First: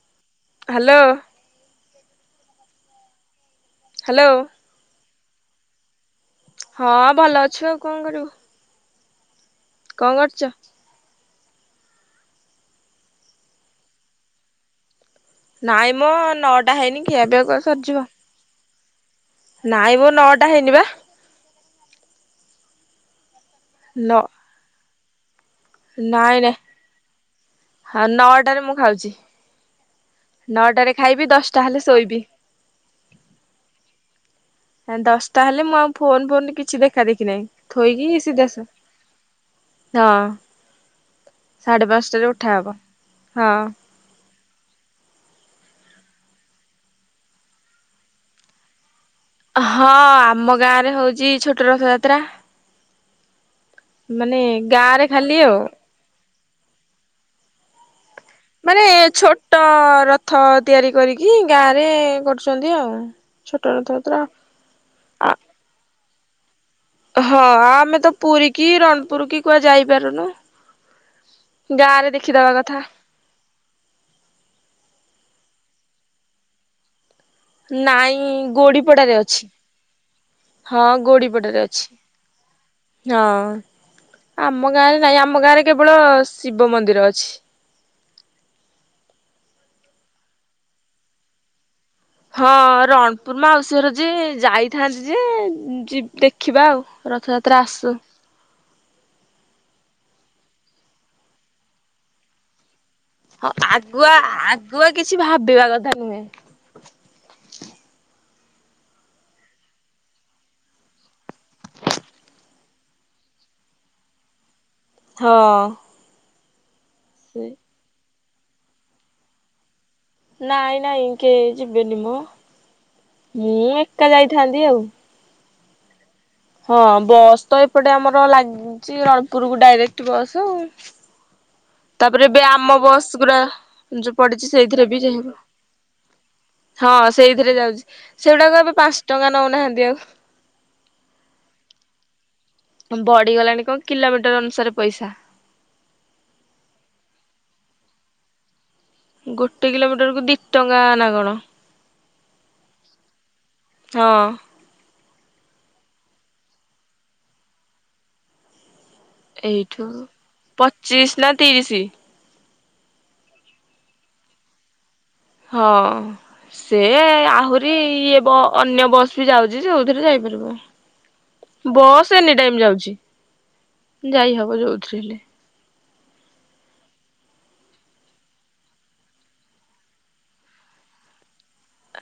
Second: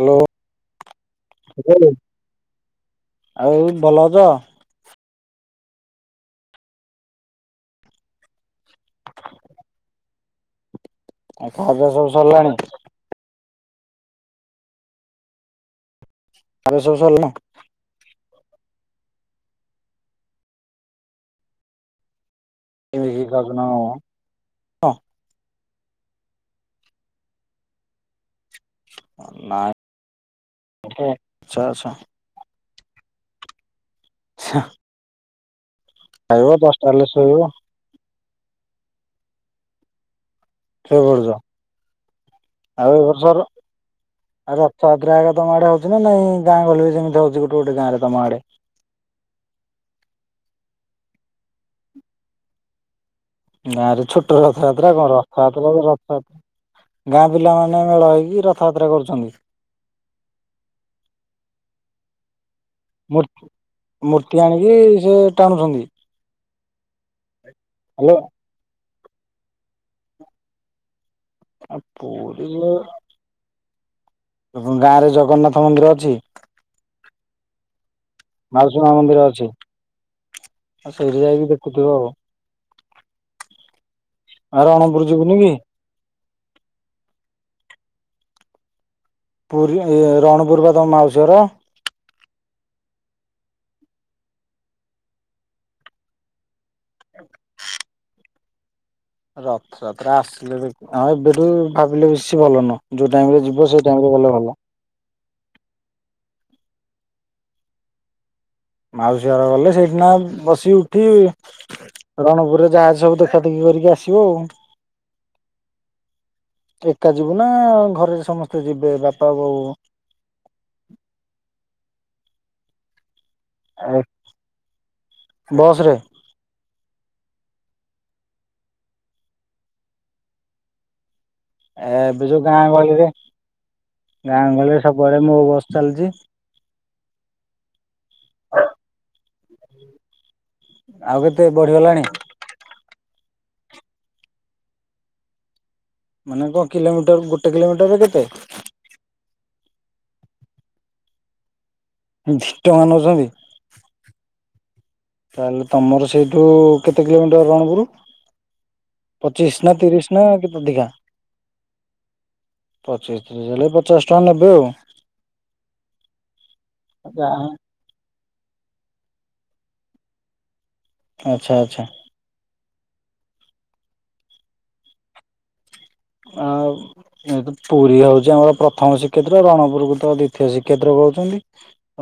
Hello. Hello. ଶୁବୁନି? ଆଉ ଭଲ ହ୍ୟାଲୋ ଅଛ? ହଁ ଭଲ ଅଛୁ ଆଉ କଣ କରିବୁ। କଣ କରୁଚ? ଆଉ ଖା ପିଆ ସବୁ ସରିଲାଣି? ନାଇଁ ମ ଖାଇବା ନଅଟା ପିଇବା ସବୁ ହେଇନି ଖିଆ ସରିଲାଣି ପିଆ କୋଉଠି ସରିଯିବ। ନାଇଁ ମ ନଅଟା ହେଇନି ବା। [unintelligible] [unintelligible] କଣ ନାଇଁ ନାଇଁ, ହଁ ନଅଟାରେ ମୁଁ ଖାଉଚି। ନାଇଁ ନଅଟାରେ ଖାଇବି ଆଚ୍ଛା ଦଶଟା ହେଲେ ଆଚ୍ଛା ଶୋଇବି। [unintelligible] ଦଶଟା ହେଲେ ମୁଁ ଆଉ ଫୋନ୍ ଖାଇବ ଫୋନ୍ କିଛି ଦଶଟା ଦେଖା ହେଲେ ଦେଖି ଶୋଇବ ନାହିଁ। ଥୋଇକିି ସିଧା ଶୋ ହଁ। ଶୋଇ ପଡୁଛ ସାଢେ ପାଞ୍ଚଟାରେ ଉଠାହବ ଆଉ ଏ ବର୍ଷର ହଁ। ଆଉ ରଥଯାତ୍ରା ଆଗ ତମ ଆଡେ ହଉଚି ନା ନାଇଁ ଗାଁ ଗଲେ ଗଳି ରେ ଯେମିତି ହଉଚି ଗୋଟେ ଗୋଟେ ଗାଁରେ ତମ ଆଡେ? ହଁ ଆମ ଗାଁ ରେ ହଉଚି ଛୋଟ ରଥଯାତ୍ରା। ଗାଁ ରେ ଛୋଟ ମାନେ ଗାଁ ରଥଯାତ୍ରା ରେ କଣ ଖାଲି ଆଉ ରଥଯାତ୍ରା ରଥଯାତ୍ରା ଗାଁ ପିଲା ମାନେ ମେଳ ହେଇକି ରଥଯାତ୍ରା ମାନେ କରୁଛନ୍ତି। ଛୋଟ ରଥ ତିଆରି କରିକି ଗାଁ ରେ କରୁଛନ୍ତି ଆଉ। ମୂ ଛୋଟ ରଥଯାତ୍ରା ମୂର୍ତ୍ତି ଆଣିକି ସେ ଆ ଟାଣୁଛନ୍ତି। ହଁ ଆ ଆମେ ତ ହ୍ୟାଲୋ ପୁରୀ କି ରଣପୁର କି କୁଆଡେ ଯାଇପାରୁନୁ। ଗାଁ ରେ ଦେଖିଦବା ପୁରୀରେ କଥା। ଗାଁ ରେ ଜଗନ୍ନାଥ ମନ୍ଦିର ଅଛି? ନାଇଁ ମାଉସୀ ମା ଗୋଡିପଡାରେ ମନ୍ଦିର ଅଛି। ହଁ ଆଉ ସେଇଠି ଯାଇକି ଗୋଡିପଡ଼ା ରେ ଦେଖୁଥିବ ଆଉ। ଅଛି। ହଁ। ଆଉ ଆମ ଗାଁରେ ରଣପୁର ନାଇଁ ଯିବୁନି ଆମ କି? ଗାଁରେ କେବଳ ଶିବ ମନ୍ଦିର ଅଛି। ପୁରୀ ରଣପୁର ବା ତମ ମାଉସୀଘର? ହଁ ରଣପୁର ମାଉସୀ ଘର ଯେ ଯାଇଥାନ୍ତି ଯେ ଯି ଦେଖିବା ଆଉ। ରଥଯାତ୍ରା ଆସୁ। ରଥଯାତ୍ରା ଆସିଲେ ଦେଖ ହଁ ଏବେଠୁ ଭାବିଲେ ବେଶୀ ଭଲ ନୁହଁ। ଯୋଉ ଟାଇମ୍ ରେ ହଁ ଯିବ ସେଇ ଟାଇମ୍ ଆଗୁଆ ରେ ଗଲେ ଗଲା। ଆଗୁଆ କିଛି ଭାବିବା କଥା ନୁହେଁ। ମାଉସୀ ଘର ଗଲେ ସେଇଠିକିନା ବସି ଉଠି ରଣପୁରରେ ଜାହା ଅଛି ସବୁ ଦେଖା ଦେଖି କରିକି ଆସିବେ ଆଉ। ହଁ। ଏକା ଯିବୁ ନା ଘରେ ସମସ୍ତେ ଯିବେ ବାପା ବୋଉ? ନାଇଁ ନାଇଁ କେହି ଯିବେନି ମୁଁ ମୁଁ ଏକା ଯାଇଥାନ୍ତି ଆଉ। ବସ୍ରେ? ହଁ ବସ୍ ତ ଏପଟେ ଆମର ଲାଗୁଛି ରଣପୁରକୁ ଡାଇରେକ୍ଟ ବସ୍ ଆଉ। ତାପରେ ଯୋଉ ଏବେ ଗାଁ ଆମ ଗହଳିରେ ବସ୍ ଗୁରା ଯୋଉ ଗାଁ ପଡ଼ିଛି ଗହଳିରେ ସେଇଥିରେ ବି ସବୁଆଡେ ମୋ ଯାଇହବ। ବସ୍ ଚାଲିଛି। ହଁ ସେଇଥିରେ ଯାଉଛି ସେଗୁଡ଼ାକ ଏବେ ପାଞ୍ଚ ଟଙ୍କା ନଉନାହାନ୍ତି ଆଉ। ଆଉ କେତେ ବଢ଼ିଗଲାଣି? ବଡ଼ିଗଲାଣି କଣ କିଲୋମିଟର ଅନୁସାରେ ପଇସା। ମାନେ କଣ କିଲୋମିଟର ଗୋଟେ କିଲୋମିଟର ରେ କେତେ? ଗୋଟେ କିଲୋମିଟର କୁ ଦି ଟଙ୍କା ନା କଣ? ଧୀ ଟଙ୍କା ନଉଛନ୍ତି? ହଁ। ତାହେଲେ ତମର ସେଇଠୁ କେତେ କିଲୋମିଟର ରଣପୁର? ପଚିଶ୍ ନା ଏଇଠୁ ତିରିସ୍ ନା କେତେ ଅଧିକା? ପଚିଶ ନା ତିରିଶ ପଚିଶ୍ ତୀରିଶ ହେଲେ ପଚାଶ ଟଙ୍କା ନେବେ ଆଉ। ହଁ ସେ ଆହୁରି ଇଏ ବ ଅନ୍ୟ ବସ୍ ବି ଯାଉଛି ସେଇଥିରେ ଯାଇପାରିବ ଆଚ୍ଛା ଆଚ୍ଛା ବସ୍ ଏନି ଟାଇମ୍ ଯାଉଛି ଯାଇ ହବ ଯଉଥିରେ ହେଲେ। ଆଉ। ପୁରୀ ହଉଛି ଆମର ପ୍ରଥମ ଶ୍ରୀକ୍ଷେତ୍ର ରଣପୁରକୁ ତ ଦ୍ୱିତୀୟ ଶ୍ରୀକ୍ଷେତ୍ର କହୁଛନ୍ତି।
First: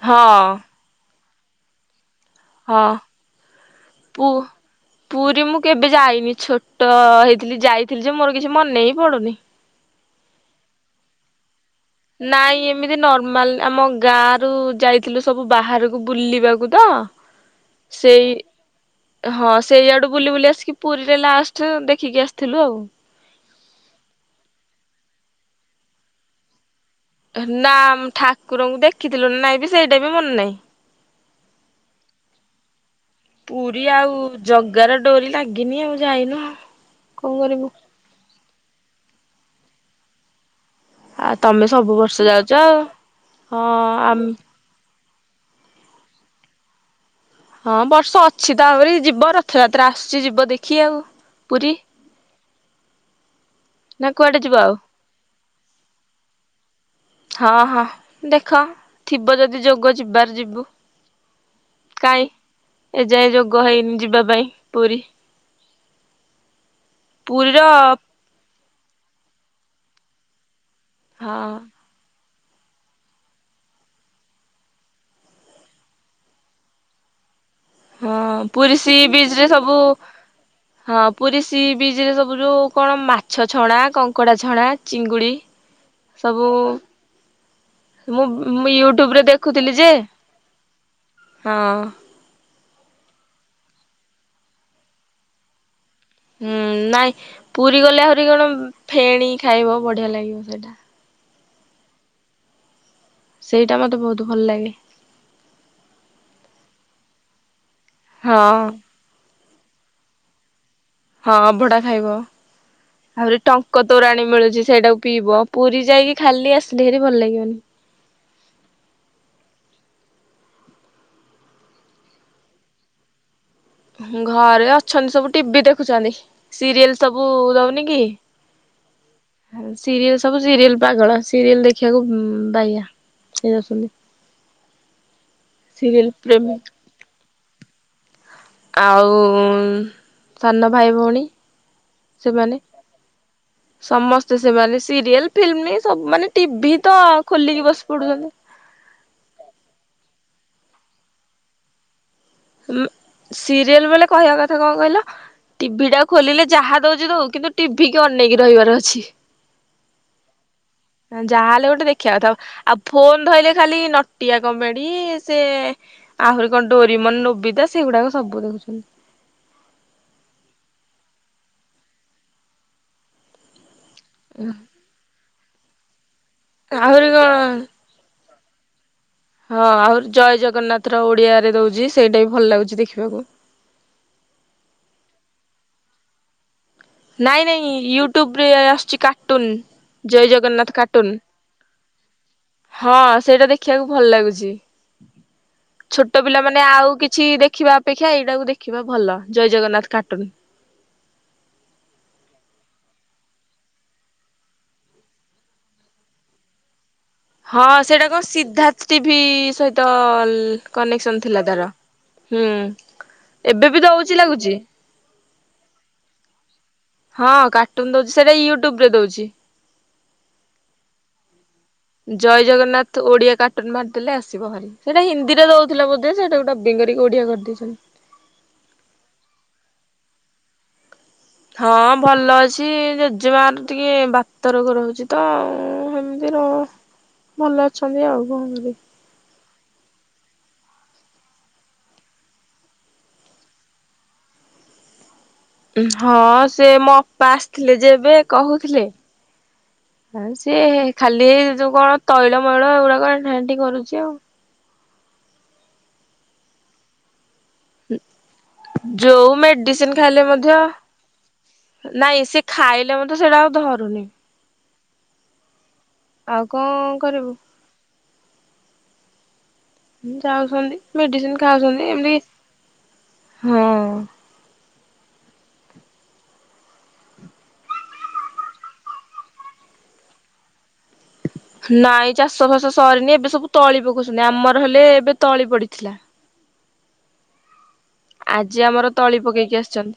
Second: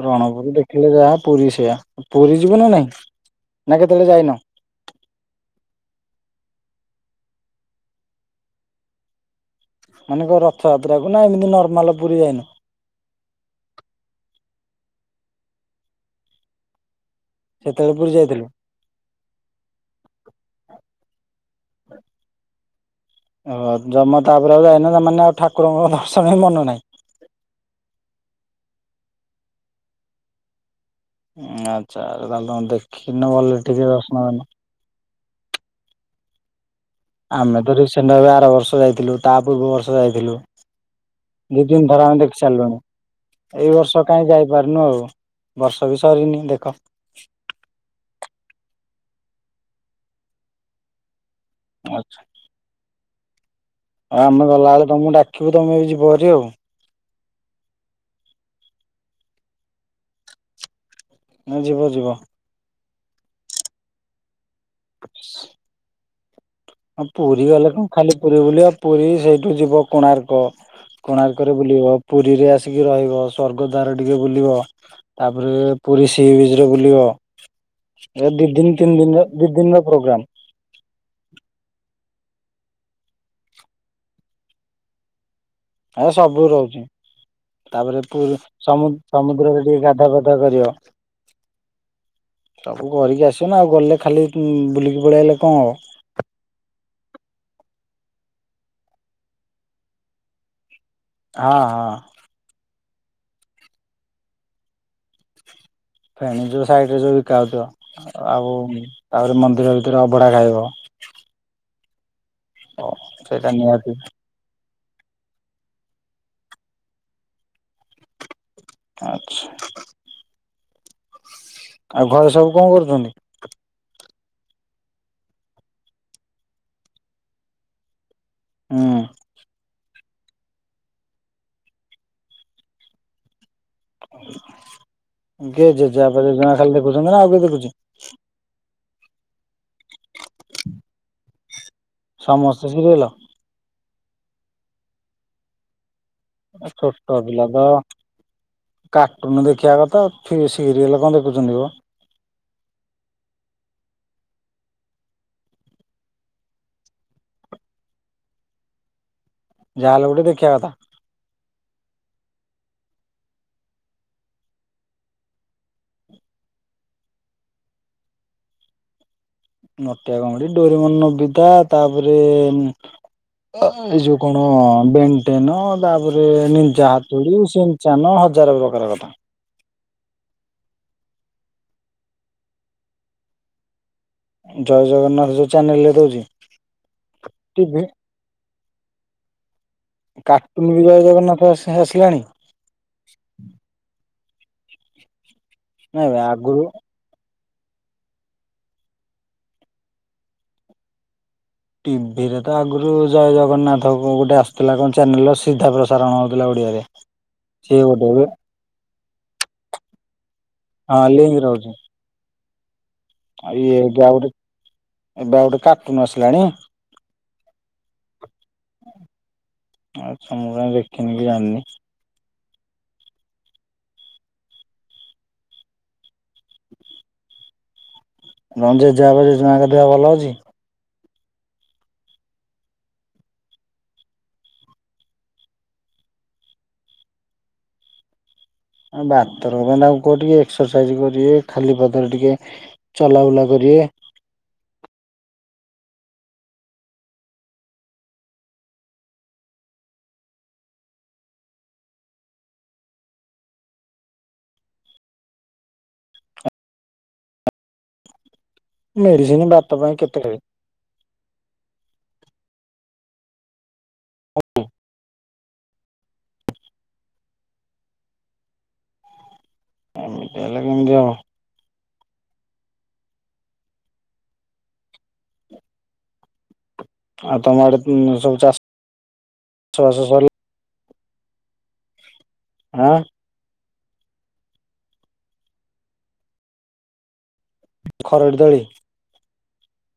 ରଣପୁରୁ ହଁ ଦେଖିଲେ ଯାହା ପୁରୀ ସେଇଆ ପୁରୀ ଯିବୁ ନା ହଁ ନାଇଁ ନା କେତେବେଳେ ଯାଇନ? ପୁ ପୁରୀ ମୁଁ କେବେ ଯାଇନି ଛୋଟ ହେଇଥିଲି ଯାଇଥିଲି ଯେ ମୋର କିଛି ମନେ ହିଁ ପଡ଼ୁନି। ମାନେକ ରଥଯାତ୍ରା କୁ ନା ଏମିତି ନର୍ମାଲ ପୁରୀ ଯାଇନ ନାଇଁ ଏ ମିତି ନର୍ମାଲ ଆମ ଗାଁ ରୁ ଯାଇଥିଲୁ ସବୁ ବାହାରକୁ ବୁଲିବାକୁ ତ ସେତେବେଳେ ପୁରୀ ସେଇ ଯାଇଥିଲୁ? ହଁ ସେଇଆଡ଼ୁ ବୁଲି ବୁଲି ଆସିକି ପୁରୀରେ ଲାଷ୍ଟ ଦେଖିକି ଆସିଥିଲୁ ଆଉ। ହ ଜମା ତାପରେ ଆଉ ଯାଇନ ସେମାନେ ଆଉ ଠାକୁରଙ୍କ ଦର୍ଶନ ବି ମନେ ନାହିଁ। ନାମ ଠାକୁରଙ୍କୁ ଦେଖିଥିଲୁ ନା ନାଇଁ ବି ସେଇଟା ବି ମନେ ନାହିଁ। ଆଚ୍ଛା ତାହେଲେ ତମେ ଦେଖିନ ଭଲରେ ଟିକେ ଦର୍ଶନ କରୀନ। ଗାରଡୋରି ଲାଗିନି ଆଉ ଯାଇନୁ ଆଉ। ଆମେ ତ ଠିକ ସେଣ୍ଡ ଆର ବର୍ଷ ଯାଇଥିଲୁ ତା ପୂର୍ବ ବର୍ଷ ଯାଇଥିଲୁ। ଆଉ ତମେ ଦି ତିନ ସବୁ ଥର ବର୍ଷ ଆମେ ଦେଖି ଯାଉଛ ଆଉ। ସାରିଲୁଣି ଏଇ ହଁ ବର୍ଷ ଆମ୍ କାହିଁ ଯାଇ ପାରନୁ ଆଉ ବର୍ଷ ବି ସରିନି ଦେଖ ହଁ ବର୍ଷ ଅଛି ତାପରେ ଯିବ ରଥଯାତ୍ରା ଆସୁଛି ଯିବ ଦେଖି ଆଉ ପୁରୀ। ଆଛ ନା ଆଉ କୁଆଡ଼େ ଆମେ ଯିବ ଆଉ ଗଲାବେଳେ ତମକୁ ଡାକିବୁ ତମେ ବି ଯିବହାରି ଆଉ। ହଁ ହଁ ଦେଖ ଥିବ ଯଦି ଯୋଗ ଯିବାର ଯିବୁ। ହଁ ଯିବ ଯିବ। ଏ ଯାଏ ଯୋଗ ହେଇନି ଯିବା ପାଇଁ ପୁରୀ। [inaudible] ଆ ପୁରୀ ପୁରୀର ଗଲେ କଣ ଖାଲି ପୁରୀ ବୁଲିବା ପୁରୀ ସେଇଠୁ ଯିବ କୋଣାର୍କ। ହଁ କୋଣାର୍କରେ ବୁଲିବ ପୁରୀରେ ଆସିକି ରହିବ ସ୍ବର୍ଗ ଦ୍ଵାର ଟିକେ ବୁଲିବ ତାପରେ ପୁରୀ ଶ୍ରୀ ବ୍ରିଜିରେ ବୁଲିବ ହଁ ଏ ଦି ଦିନି ପୁରୀ ସି ତିନି ଦିନିର ବିଚ୍ ରେ ସବୁ ଦିଦିନିର ପ୍ରୋଗ୍ରାମ୍ ହଁ ପୁରୀ ଶ୍ରୀବିଜିରେ ସବୁ ଯେଉ କଣ ମାଛ ଛଣା କଙ୍କଡା ଛଣା ଚିଙ୍ଗୁଡି ଏ ସବୁ ରହୁଛି ତାପରେ ମୁଁ ପ ମୁଁ ସମୁ ୟୁଟ୍ୟୁବରେ ସମୁଦ୍ରରେ ଦେଖୁଥିଲି ଟିକେ ଯେ ଗାଧୁଆ ଫାଧୁଆ କରିବ ହଁ ସବୁ କରିକି ଆସିବ ନା ଆଉ ଗଲେ ଖାଲି ବୁଲିକି ପଳେଇଲେ ଆଇଲେ କଣ ହବ ହୁଁ ନାଇଁ ପୁରୀ ଗଲେ ଆହୁରି କଣ ଫେଣି ଖାଇବ ବଢିଆ ଲାଗିବ ସେଇଟା ହଁ ହଁ ସେଇଟା ମତେ ବହୁତ ଭଲ ଲାଗେ ଫେଣି ଯୋଉ ସାଇଟ୍ ରେ ଯୋଉ ବିକା ହଉଥିବ ଆଉ ହଁ ତାପରେ ମନ୍ଦିର ଭିତରେ ଅବଢ଼ା ଖାଇବ ହଁ ଅଭଡା ଖାଇବ ଆହୁରି ସେଇଟା ଟଙ୍କ ନିହାତି ତୋରାଣୀ ମିଳୁଛି ସେଇଟାକୁ ପିଇବ ପୁରୀ ଯାଇକି ଖାଲି ଆସିଲେ ଭଲ ଲାଗିବନି ଆଚ୍ଛା ଆଉ ଘରେ ସବୁ କଣ କରୁଛନ୍ତି ଘରେ ଅଛନ୍ତି ସବୁ ଟିଭି ଦେଖୁଛନ୍ତି ସିରିଏଲ୍ ସବୁ ଦଉନି କି ହଁ ସିରିଏଲ୍ ସବୁ ସିରିଏଲ୍ ପାଗଳ ସିରିଏଲ୍ ଦେଖିବାକୁ ବାଇଆ ସେ ଅଛନ୍ତି କେଏ ସିରିଏଲ ଜେଜେବାପା ପ୍ରେମୀ ଜେଜେମା ଖାଲି ଦେଖୁଛନ୍ତି ନା ଆଉ କିଏ ଦେଖୁଛି ଆଉ ସାନ ଭାଇ ଭଉଣୀ ସେମାନେ ସମସ୍ତେ ସିରିୟଲ୍ ସମସ୍ତେ ସେମାନେ ସିରିଏଲ୍ ଫିଲ୍ମି ସବୁମାନେ ଟିଭି ତ ଖୋଲିକି ବସି ପଡୁଛନ୍ତି କାଟୁନୁ ଦେଖିବା କଥା ଫିର୍ ସିରିଏଲ୍ କଣ ଦେଖୁଛନ୍ତି ମ ସିରିଏଲ୍ ବୋଲେ କହିବା କଥା କଣ କହିଲ ଟିଭି ଟା ଖୋଲିଲେ ଯାହା ଦଉଛି କିନ୍ତୁ ଟିଭି କି ଅନେଇକି ରହିବାର ଅଛି ଯାହା ହେଲେ ଗୋଟେ ଦେଖିବା କଥା ଯାହାହେଲେ ଗୋଟେ ଦେଖିବା କଥା ଆଉ ଫୋନ୍ ଧରିଲେ ଖାଲି ନଟିଆ କମେଡି ସେ ଆହୁରି କଣ ଡୋରିମନ୍ ନୋବିତା ସେଗୁଡାକ ସବୁ ଦେଖୁଛନ୍ତି ନଟିଆ କମେଡି ଡୋରେମନ୍ ନବିତା ତାପରେ ଏ ଯୋଉ କଣ ବେଣ୍ଟେନ ତାପରେ ନିଞ୍ଚା ଆହୁରି କଣ ହାତରୁ ସେମତି ଚାନ ହଜାର ପ୍ରକାର କଥା ହଁ ଆଉ ଜୟ ଜଗନ୍ନାଥ ର ଓଡ଼ିଆରେ ଦଉଛି ସେଇଟା ବି ଭଲ ଲାଗୁଛି ଦେଖିବାକୁ ଜୟ ଜଗନ୍ନାଥ ଯୋଉ ଚ୍ୟାନେଲ୍ ରେ ଦଉଛି ନାଇଁ ନାଇଁ ଟିଭି ୟୁଟ୍ୟୁବୁରେ ଆସୁଛି କାଟୁନୁ କାଟୁନୁ ବି ଜୟ ଜଗନ୍ନାଥ ଆସିଲାଣି ହଁ ସେଇଟା ଦେଖିବାକୁ ଭଲ ଲାଗୁଛି ନାଇଁ ଛୋଟ ଭାଇ ଆଗରୁ ପିଲାମାନେ ଆଉ କିଛି ଦେଖିବା ଅପେକ୍ଷା ଏଇଟାକୁ ଦେଖିବା ଭଲ ଜୟ ଜଗନ୍ନାଥ କାଟୁନୁ ଟିଭିରେ ତ ଆଗରୁ ଜୟ ଜଗନ୍ନାଥ ଗୋଟେ ଆସୁଥିଲା କଣ ଚ୍ୟାନେଲ୍ ସିଧା ପ୍ରସାରଣ ହେଉଥିଲା ଓଡ଼ିଆରେ ହଁ ସେଇଟା କଣ ସିଦ୍ଧାର୍ଥ ଟିଭି ସହିତ ହଁ କନେକ୍ସନ୍ ଲିଙ୍କ ଥିଲା ରହୁଛି ତାର ହୁଁ ଆଉ ଏବେ ହେଇକି ବି ଦଉଛି ଆଉ ଗୋଟେ ଲାଗୁଛି ଏବେ ଆଉ ଗୋଟେ କାଟୁନୁ ଆସିଲାଣି ହଁ କାଟୁନୁ ଦଉଛି ସେଟା ୟୁଟ୍ୟୁବୁରେ ଦଉଛି ଆଚ୍ଛା ମୁଁ କାଇଁ ଦେଖିନି କି ଜାଣିନି ଜୟ ଜଗନ୍ନାଥ ଓଡ଼ିଆ କାଟୁନୁ ମାରିଦେଲେ ଆସିବ ଖାଲି ସେଇଟା ହିନ୍ଦୀରେ ଦଉଥିଲା ବୋଧେ ସେଟାକୁ ବିଗାଡିକି ଓଡ଼ିଆ କରିଦେଇଛନ୍ତି ହଁ ଜେଜେବାପା ଜେଜେମାଙ୍କ ଦେହ ଭଲ ଅଛି? ହଁ ଭଲ ଅଛି ଜେଜେମା ଟିକେ ବାତରକୁ ରହୁଛି ତ ଉଁ ଏମତି ର ଭଲ ଅଛନ୍ତି ଆଉ କଣନ୍ତି? ବାତର ପାଇଁ ତାକୁ କହ ଟିକେ ଏକ୍ସରସାଇଜ କରିବେ ଖାଲି ପଥରେ ଟିକେ ଚଲାବୁଲା କରିବେ। ହଁ ସେ ମୋ ଅପା ଆସିଥିଲେ ଯେବେ କହୁଥିଲେ। ଆଉ ସିଏ ଖାଲି ଏଇ ଯୋଉ କଣ ତୈଳ ମୈଳ ଏଇଗୁଡା କଣାଣ୍ଠି କରୁଚି ଆଉ। ଯୋଉ ମେଡିସିନ ବାତ ମେଡ଼ିସିନ୍ ପାଇଁ କେତେ ଖାଇଲେ ଖାଇବେ ମଧ୍ୟ ନାଇଁ ସେ ଖାଇଲେ ମଧ୍ୟ ସେଇଟା ଆଉ ଧରୁନି। ଆଉ କଣ କରିବୁ। ଏମିତି ହେଲେ ଯାଉଛନ୍ତି କେମିତି ହବ ମେଡିସିନ ଖାଉଛନ୍ତି ଏମିତି ହଁ। ଆଉ ତମ ଆଡେ ସବୁ ଚାଷ ଚାଷବାସ ସରି ନାଇଁ ଚାଷ ବାସ ଆଁ ସରିନି ଏବେ ସବୁ ତଳି ପକଉଛନ୍ତି ଆମର ହେଲେ ଏବେ ତଳି ପଡିଥିଲା। ଖରଡି ତଳି ଆଜି ଆମର ତଳି ପକେଇକି ଆସିଚନ୍ତି।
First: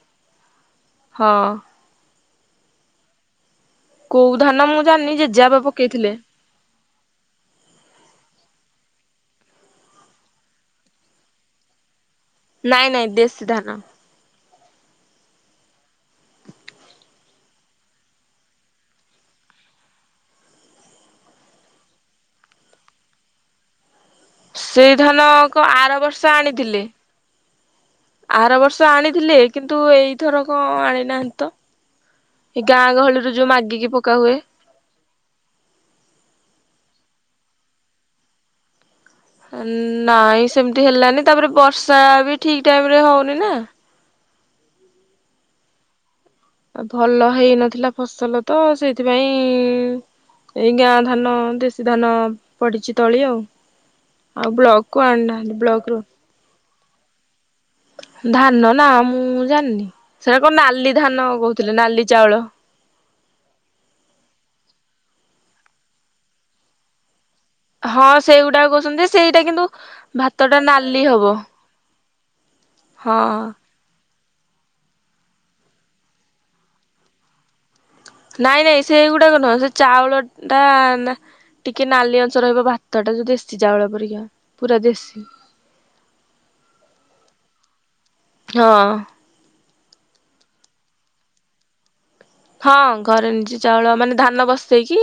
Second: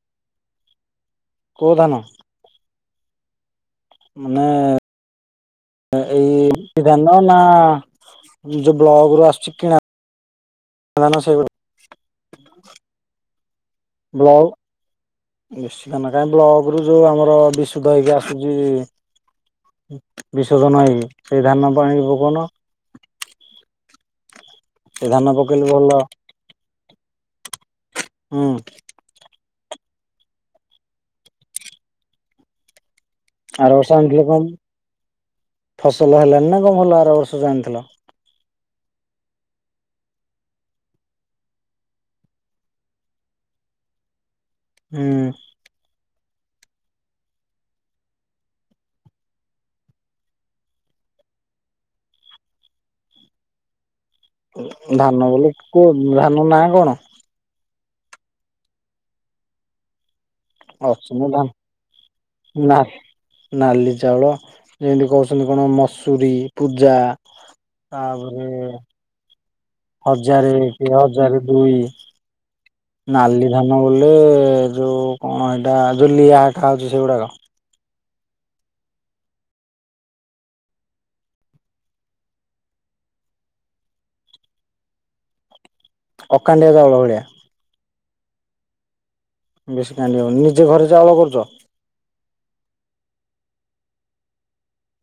କୋଉ ଧାନ? କୋଉ ମାନେ ଧାନ ମୁଁ ଜାନି ଜେଜେବାପା ପକେଇଥିଲେ। ଦେଶୀଧାନ ନାଁ ଯୋଉ ବ୍ଲକ୍ ରୁ ଆସୁଚି କିଣା ସେଇଗୁଡା। ନାଇଁ ନାଇଁ ଦେଶୀ ଧାନ। ବ୍ଲଗ୍ ବେଶୀ ବ୍ଲଗ୍ ରୁ ଯୋଉ ଆମର ବିସୁ ଧଇକି ଆସୁଚି ବିଷୋଧ ନାହିଁ ସେଇ ଧାନ ପାଇଁ ଭୁବନ। ସେଇ ସେ ଧାନ କ ପକେଇଲେ ଭଲ ଆର ବର୍ଷ ସା ଆଣିଥିଲେ ହୁଁ ଆର ବର୍ଷ ଆଣିଥିଲେ କି ତୁ ଏଇଥର କଣ ଆଣି ନାହାନ୍ତି ତ ଏ ଗାଁ ଗହଳିରୁ ଯୋଉ ଆର ବର୍ଷ ମାଗିକି ପକା ଆଣିଥିଲେ ହୁଏ। କଣ ଫସଲ ହେଲାନି ନାଁ କଣ ଭଲ ଆର ବର୍ଷ ଜା ଆଣିଥିଲ? ନାଇଁ ସେମତି ହେଲାନି ତାପରେ ବର୍ଷା ବି ଠିକ୍ ଟାଇମ୍ ରେ ହଉନି ନାଁ। ହୁଁ। ଉଁ ଭଲ ହେଇନଥିଲା ଫସଲ ତ ସେଇଥିପାଇଁ ଏଇ ଗାଁ ଧାନ ଦେଶୀ ଧାନ ପଡିଚି ତଳି ଆଉ। ଆଉ ବ୍ଲକ କୁ ଧାନ ବୋଲି ଆଣିନାହାନ୍ତି ବ୍ଲକ କୁ ରୁ ଧାନ ନାଁ କଣ? ଧାନ ନାଁ ମୁଁ ଜାଣିନି ସେଟା କଣ ନାଲି ଧାନ କହୁଥିଲେ ନାଲି ଚାଉଳ। ନାଁ ନାଲି ଚାଉଳ ଯେମିତି କହୁଚନ୍ତି କଣ ମସୁରୀ, ପୂଜା। ହଁ ସେଇଗୁଡା କହୁଚନ୍ତି ଯେ ସେଇଟା କିନ୍ତୁ ହଜାର ଭାତ ଟା ଏକ ନାଲି ହବ ହଜାର ଦୁଇ ନାଲି ହଁ। ଧାନ। ବଲେ ଯୋଉ କଣ ଏଇଟା ଯୋଉ ଲିଆ ଖାଉଛି ସେଗୁଡ଼ାକ। ନାଇଁ ନାଇଁ ସେଗୁଡାକ ନୁହଁ ସେ ଚାଉଳ ଟା ନାଁ ଟିକେ ନାଲି ଅଂଶ ରହିବ ଭାତ ଟା ଯୋଉ ଦେଶୀ ଚାଉଳ ପରିକା ପୁରା ଦେଶୀ‌। ଅକାଡିଆ ଚାଉଳ ଭଳିଆ। ହଁ। ବେଶୀ ନାଲିଆ ହବନି ନିଜେ ଘରେ ଚାଉଳ କରୁଚ? ହଁ ଘରେ ନିଛି ଚାଉଳ ମାନେ ଧାନ ବସେଇକି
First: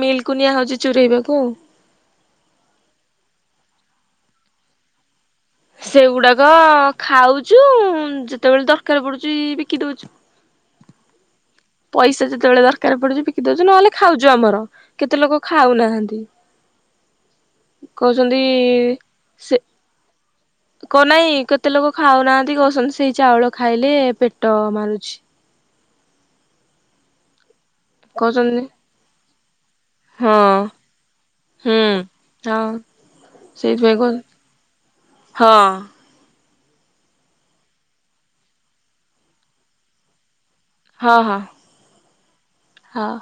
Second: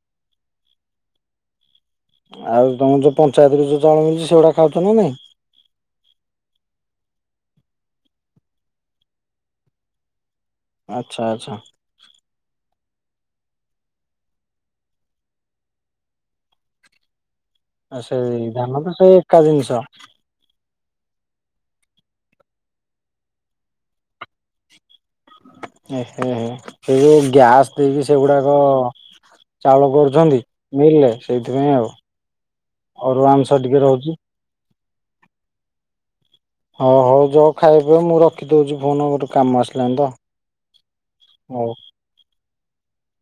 ମିଲ୍ କୁ ନିଆହଉଛି ଚୁରେଇବାକୁ। ଆଉ ତମକୁ ଯୋଉ ପଞ୍ଚାୟତରେ ଯୋଉ ଚାଉଳ ମିଳିଚି ସେଗୁଡା ଖାଉଚ ନାଁ ନାଇଁ? ସେଗୁଡ଼ାକ ଖାଉଚୁ ଯେତେବେଳେ ଦରକାର ପଡୁଚି ବିକି ଦେଉଛୁ। ଆଚ୍ଛା ଆଚ୍ଛା। ପଇସା ଯେତେବେଳେ ଦରକାର ପଡୁଚି ବିକି ଦଉଛୁ ନହେଲେ ଖାଉଛୁ ଆମର କେତେ ଲୋକ ଖାଉନାହାନ୍ତି। କହୁଛନ୍ତି ସେଇ ଧାନ ତ ସେଇ ଏକା ସେ ଜିନିଷ। କ ନାଇଁ କେତେ ଲୋକ ଖାଉନାହାନ୍ତି କୋହୁଛନ୍ତି ସେଇ ଚାଉଳ ଖାଇଲେ ପେଟ ମାରୁଚି। ସେଇ ଯୋଉ ଗ୍ୟାସ ଦେଇକି ସେଗୁଡାକ କହୁଛନ୍ତି ଚାଳ ବ କରୁଛନ୍ତି ହଁ ମିଲ୍ ରେ ସେଇଥିପାଇଁ ହୁଁ ଆଉ ହଁ ଅରୁଆ ଅଂଶ ଟିକେ ସେଇଥିପାଇଁ ରହୁଚି। କହୁ ହଁ। ହୋଉ ହୋଉ ଯୋଅ ଖାଇବା ପାଇଁ ମୁଁ ରଖିଦୋଉଚି ଫୋନ ଗୋଟେ କାମ ଆସିଲାଣି ତ। ହଁ ହଁ। ହୋଉ। ହଁ।